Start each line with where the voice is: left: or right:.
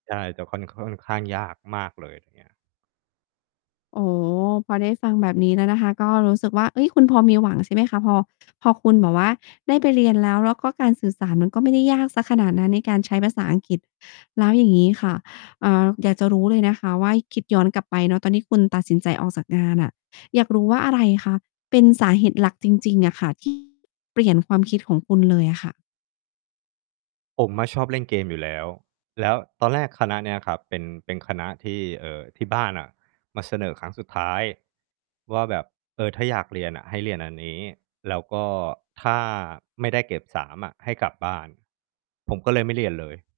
right: ใช่ แต่คอน ค่อนข้างยากมากเลย อย่างเงี้ย
left: อ๋อ พอได้ฟังแบบนี้แล้วนะคะ ก็รู้สึกว่า เฮ้ย คุณพอมีหวัง ใช่ไหมคะ พอ พอคุณแบบว่าได้ไปเรียนแล้ว แล้วก็การสื่อสารมันก็ไม่ได้ยากเสียขนาดนั้น ในการใช้ภาษาอังกฤษ แล้วอย่างงี้ค่ะ เอ่อ อยากจะรู้เลยนะคะว่า คิดย้อนกลับไปเนาะ ตอนที่คุณตัดสินใจออกจากงานน่ะ อยากรู้ว่า อะไรคะ เป็นสาเหตุหลักจริง ๆ อะค่ะ ที่ เปลี่ยนความคิดของคุณเลยอะค่ะ?
right: ผมอะชอบเล่นเกมอยู่แล้ว แล้วตอนแรกคณะเนี้ยครับ เป็น เป็นคณะที่ เอ่อ ที่บ้านน่ะมาเสนอครั้งสุดท้ายว่าแบบ เออ ถ้าอยากเรียนน่ะให้เรียนอันนี้ แล้วก็ถ้าไม่ได้เกรด 3 อะ ให้กลับบ้าน ผมก็เลยไม่เรียนเลย